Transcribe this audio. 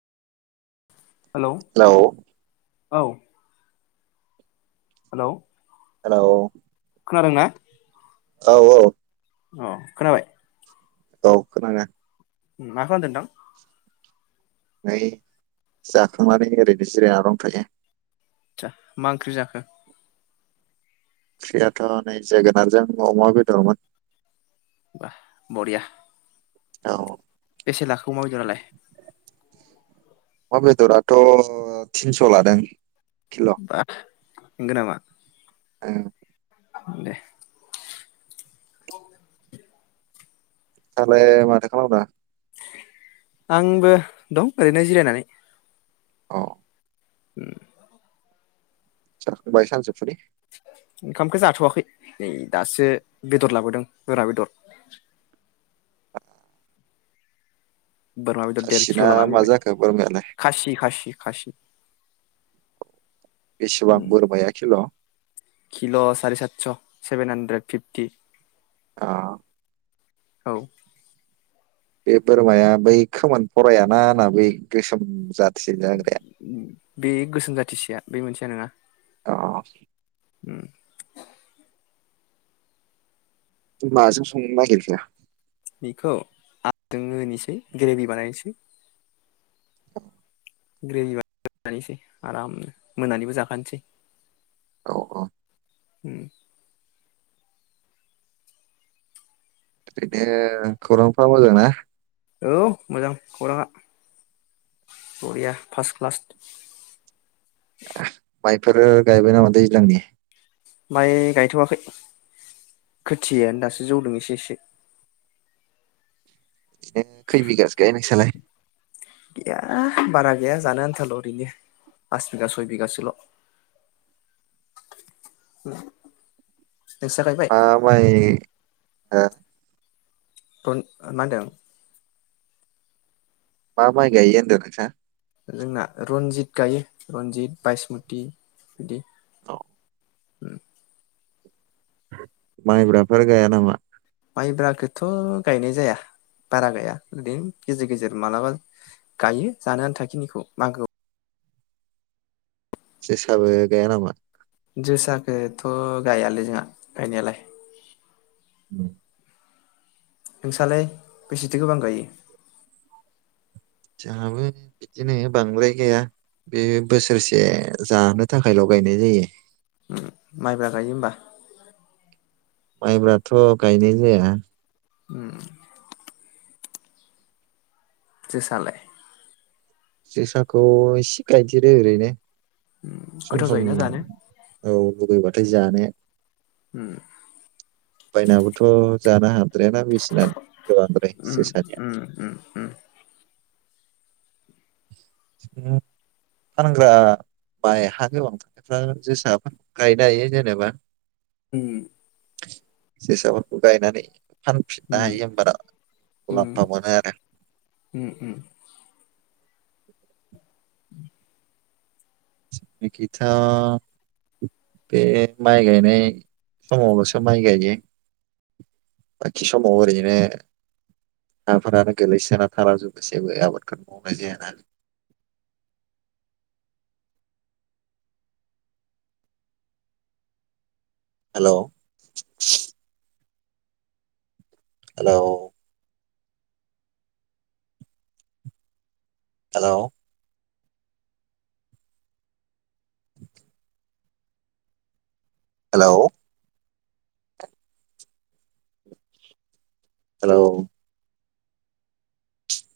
Hello औ hello hello खोनादों ना औ औ अ' खोनाबाय औ खोनादो मा खालामदों नोंथां नै जाखांनानै ओरैनो जिरायनानै दंथ'यो आसा मा ओंख्रि जाखो ओंख्रियाथ' नै जोगोनारजों अमा बेदरमोन बा बरिया औ लाखो अमा बेदरालाय अमा बेदराथ' थिनस' लादों किल' बा नोंगोनामा उम दे [inaudible] दालाय माथो खालामदो आंबो दं ओरैनो जिरायनानै अ उम जाखांबाय सानजुफुनि ओंखामखौ जाथ'वाखै नै दासो बेदर लाबोदों बोरा बेदर। बोरमा बेदर देर खासिना किल' लाना मा फैबाय जाखो बोरमायालाय खासि खासि खासि बेसेबां उम बोरमाया खिल'? किल' साराय सातस' सेभेन हानड्रेड फिफटि। अ' औ बे बोरमाया बै खोमोन भरायाना ना बै गोसोम जाद बे गोसोम जाथिसेया बे मोनसेया नङा। अ उम माजों संनो नागिरखो? बेखौ [unintelligible] होनिसै ग्रेभि बानायनोसै। ग्रेभि बानायनोसै आरामनो मोनानिबो जाखानोसै। औ औ उम ओरैनो खौरांफ्रा मोजां ना? औ मोजां खौराङा बरिया फास्ट क्लास। [inaudible] माइफोरो गायबाय नामा दैज्लांनि? माय गायथ'वाखै खोथियायानो दासो जौदों एसे एसे। ए खै बिगासो गायो नोंसालाय? गैया बारा गैया जानो आन्थाल' ओरैनो पास बिगा सय बिगासोल'। नोंस्रा गायबाय मा माय ओ रन मा होनदों? मा माइ गायो होनदों नोंसा? रन्जित बायसमुति बिदि। औ उम मायब्राफोर गाया नामा? माइब्रााखोथ' गायनाय जाया बारा गाया ओरैनो गेजेर गेजेर मालाबा गायो जानो आन्थाखिनिखौ मागोआव जोसाबो गाया नामा? जोसाखोथ' गायालै जोंहा गायनायालाय। उम नोंसालाय बेसेथो गोबां गायो? जाहाबो बिदिनो बांद्राय गाया बे बोसोरसे जानो थाखायल' गायनाय जायो। माइब्रा गायो होमबा? माइब्राथ' गायनाय जाया। उम जोसालाय? जोसाखौ इसे गायदेरो ओरैनो सम गोथाव सम जायोना जानो औ [unintelligible] जानो उम बायनाबोथ' जानो हा द्रायाना बेसेना गोबांद्राय उम जोसानिया। उम उम [unintelligible] फानग्रा बाय हा गोबांफ्रा जोसा गायनो हायो जेनेबा उम जोसाफोरखौ गायनानै फानफिननो उम हायो होनोमबाना उम मुलाम्फा मोनो आरो। उम उम [inaudible] जेंनिखिथ'बे माइ गायनाय समावल'सो माइ गायो। बाखि समाव ओरैनो हाफोरानो गोलैसोना थालाजोबो जेबो आबादखौनो मावनाय जायाना। नालाय hello hello hello hello hello